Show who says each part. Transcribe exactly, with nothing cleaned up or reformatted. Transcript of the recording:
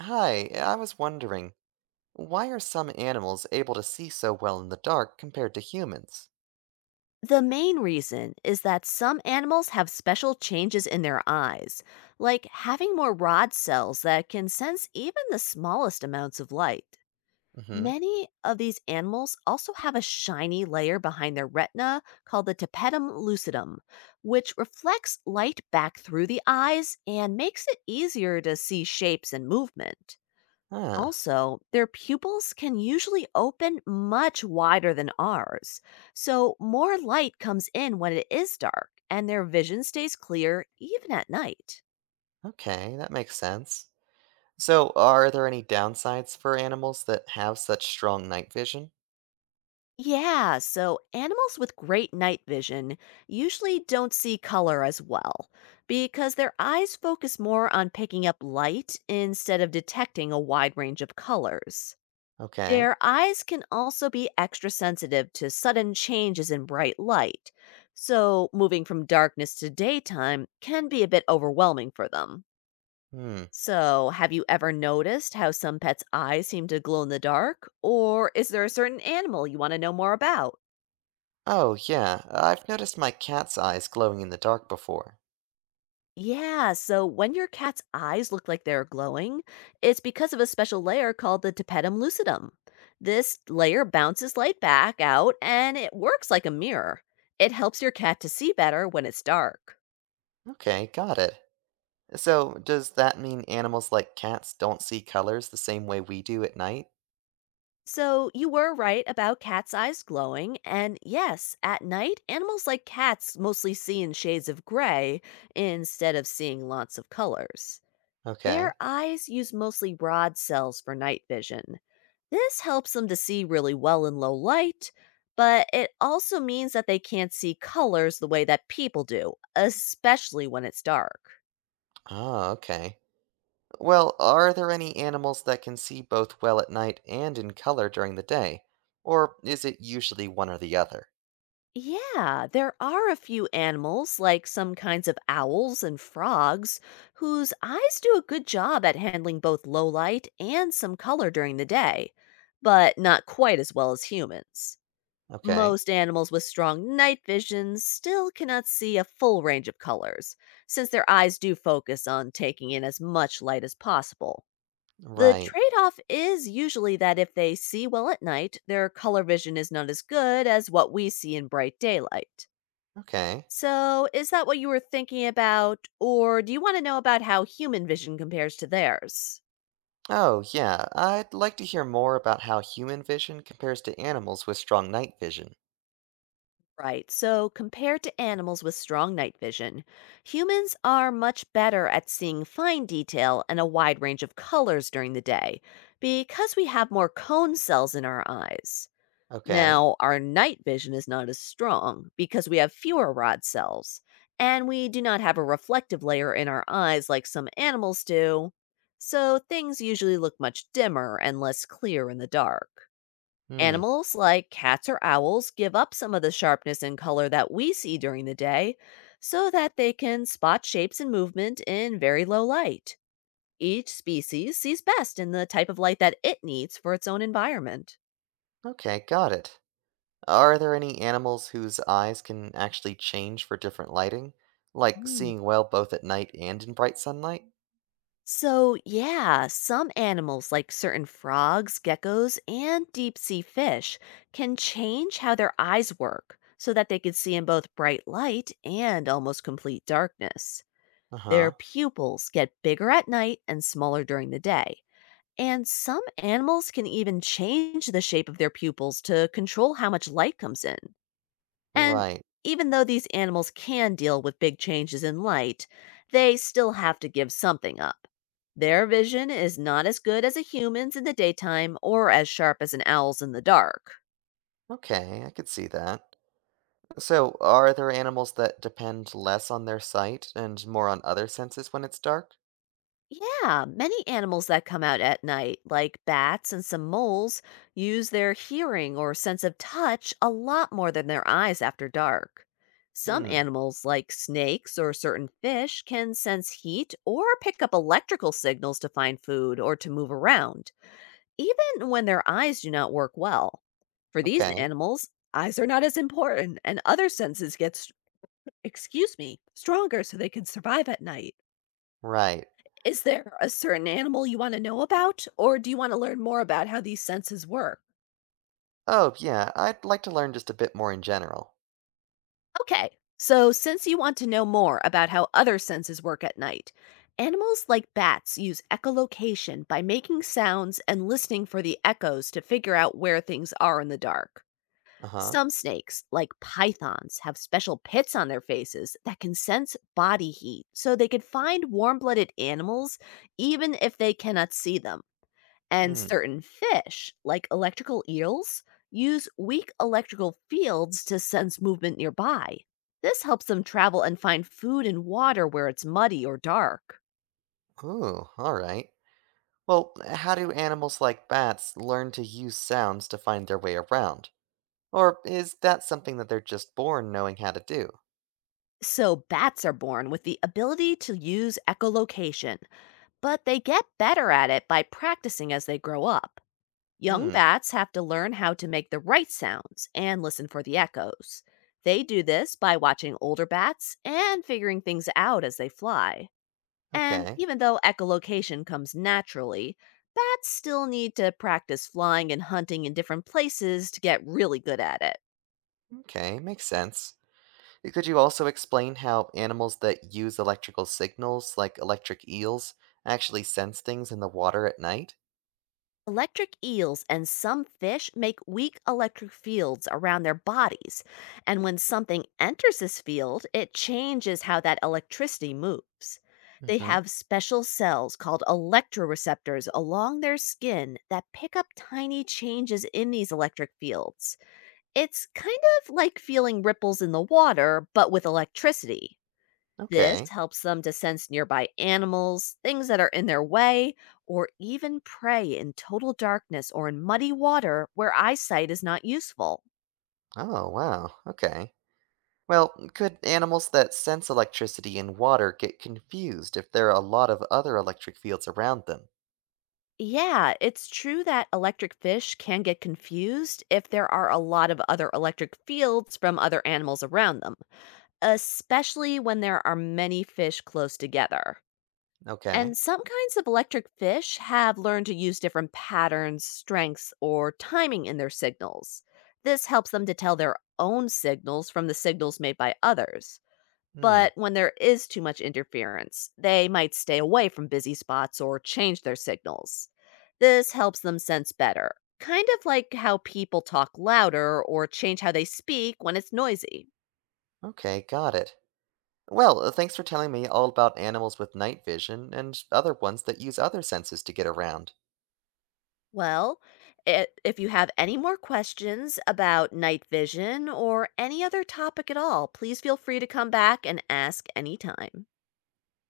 Speaker 1: Hi, I was wondering, why are some animals able to see so well in the dark compared to humans?
Speaker 2: The main reason is that some animals have special changes in their eyes, like having more rod cells that can sense even the smallest amounts of light.
Speaker 1: Mm-hmm.
Speaker 2: Many of these animals also have a shiny layer behind their retina called the tapetum lucidum, which reflects light back through the eyes and makes it easier to see shapes and movement.
Speaker 1: Huh.
Speaker 2: Also, their pupils can usually open much wider than ours, so more light comes in when it is dark, and their vision stays clear even at night.
Speaker 1: Okay, that makes sense. So, are there any downsides for animals that have such strong night vision?
Speaker 2: Yeah, so animals with great night vision usually don't see color as well because their eyes focus more on picking up light instead of detecting a wide range of colors.
Speaker 1: Okay.
Speaker 2: Their eyes can also be extra sensitive to sudden changes in bright light, so moving from darkness to daytime can be a bit overwhelming for them.
Speaker 1: Hmm.
Speaker 2: So, have you ever noticed how some pets' eyes seem to glow in the dark? Or is there a certain animal you want to know more about?
Speaker 1: Oh, yeah, I've noticed my cat's eyes glowing in the dark before.
Speaker 2: Yeah, so when your cat's eyes look like they're glowing, it's because of a special layer called the tapetum lucidum. This layer bounces light back out and it works like a mirror. It helps your cat to see better when it's dark.
Speaker 1: Okay, got it. So, does that mean animals like cats don't see colors the same way we do at night?
Speaker 2: So, you were right about cat's eyes glowing, and yes, at night, animals like cats mostly see in shades of gray instead of seeing lots of colors.
Speaker 1: Okay.
Speaker 2: Their eyes use mostly rod cells for night vision. This helps them to see really well in low light, but it also means that they can't see colors the way that people do, especially when it's dark.
Speaker 1: Oh, okay. Well, are there any animals that can see both well at night and in color during the day? Or is it usually one or the other?
Speaker 2: Yeah, there are a few animals, like some kinds of owls and frogs, whose eyes do a good job at handling both low light and some color during the day, but not quite as well as humans.
Speaker 1: Okay,
Speaker 2: Most animals with strong night vision still cannot see a full range of colors, since their eyes do focus on taking in as much light as possible. The
Speaker 1: right,
Speaker 2: trade off is usually that if they see well at night, their color vision is not as good as what we see in bright daylight.
Speaker 1: okay.
Speaker 2: So, is that what you were thinking about, or do you want to know about how human vision compares to theirs?
Speaker 1: Oh, yeah, I'd like to hear more about how human vision compares to animals with strong night vision.
Speaker 2: Right, so compared to animals with strong night vision, humans are much better at seeing fine detail and a wide range of colors during the day because we have more cone cells in our eyes.
Speaker 1: Okay,
Speaker 2: Now, our night vision is not as strong because we have fewer rod cells, and we do not have a reflective layer in our eyes like some animals do, so things usually look much dimmer and less clear in the dark.
Speaker 1: hmm,
Speaker 2: Animals like cats or owls give up some of the sharpness and color that we see during the day so that they can spot shapes and movement in very low light. Each species sees best in the type of light that it needs for its own environment.
Speaker 1: okay, got it. Are there any animals whose eyes can actually change for different lighting? Like
Speaker 2: Hmm.
Speaker 1: seeing well both at night and in bright sunlight?
Speaker 2: So, yeah, some animals like certain frogs, geckos, and deep sea fish can change how their eyes work so that they can see in both bright light and almost complete darkness.
Speaker 1: Uh
Speaker 2: Their
Speaker 1: huh,
Speaker 2: pupils get bigger at night and smaller during the day. And some animals can even change the shape of their pupils to control how much light comes in. And
Speaker 1: right,
Speaker 2: even though these animals can deal with big changes in light, they still have to give something up. Their vision is not as good as a human's in the daytime or as sharp as an owl's in the dark.
Speaker 1: okay, I could see that. So, are there animals that depend less on their sight and more on other senses when it's dark?
Speaker 2: Yeah, many animals that come out at night, like bats and some moles, use their hearing or sense of touch a lot more than their eyes after dark. Some
Speaker 1: Hmm,
Speaker 2: animals, like snakes or certain fish, can sense heat or pick up electrical signals to find food or to move around, even when their eyes do not work well. For these
Speaker 1: okay,
Speaker 2: animals, eyes are not as important, and other senses get, s- excuse me, stronger so they can survive at night.
Speaker 1: right.
Speaker 2: Is there a certain animal you want to know about, or do you want to learn more about how these senses work?
Speaker 1: Oh, yeah, I'd like to learn just a bit more in general.
Speaker 2: Okay, so since you want to know more about how other senses work at night, animals like bats use echolocation by making sounds and listening for the echoes to figure out where things are in the dark.
Speaker 1: Uh-huh.
Speaker 2: Some snakes, like pythons, have special pits on their faces that can sense body heat so they can find warm blooded animals even if they cannot see them. And
Speaker 1: Hmm.
Speaker 2: certain fish, like electrical eels, use weak electrical fields to sense movement nearby. This helps them travel and find food and water where it's muddy or dark.
Speaker 1: Ooh, all right. Well, how do animals like bats learn to use sounds to find their way around? Or is that something that they're just born knowing how to do?
Speaker 2: So, bats are born with the ability to use echolocation, but they get better at it by practicing as they grow up. Young
Speaker 1: Hmm,
Speaker 2: bats have to learn how to make the right sounds and listen for the echoes. They do this by watching older bats and figuring things out as they fly. And
Speaker 1: okay.
Speaker 2: even though echolocation comes naturally, bats still need to practice flying and hunting in different places to get really good at it.
Speaker 1: Okay, makes sense. Uh, Could you also explain how animals that use electrical signals, like electric eels, actually sense things in the water at night?
Speaker 2: Electric eels and some fish make weak electric fields around their bodies, and when something enters this field, it changes how that electricity moves. They
Speaker 1: Hmm.
Speaker 2: have special cells called electroreceptors along their skin that pick up tiny changes in these electric fields. It's kind of like feeling ripples in the water, but with electricity. This
Speaker 1: Okay.
Speaker 2: helps them to sense nearby animals, things that are in their way, or even prey in total darkness or in muddy water where eyesight is not useful.
Speaker 1: Oh, wow. Okay. Well, could animals that sense electricity in water get confused if there are a lot of other electric fields around them?
Speaker 2: Yeah, it's true that electric fish can get confused if there are a lot of other electric fields from other animals around them, especially when there are many fish close together.
Speaker 1: Okay.
Speaker 2: And some kinds of electric fish have learned to use different patterns, strengths, or timing in their signals. This helps them to tell their own signals from the signals made by others.
Speaker 1: Hmm.
Speaker 2: But when there is too much interference, they might stay away from busy spots or change their signals. This helps them sense better, kind of like how people talk louder or change how they speak when it's noisy.
Speaker 1: Okay, got it. Well, uh, thanks for telling me all about animals with night vision and other ones that use other senses to get around.
Speaker 2: Well, I if you have any more questions about night vision or any other topic at all, please feel free to come back and ask anytime.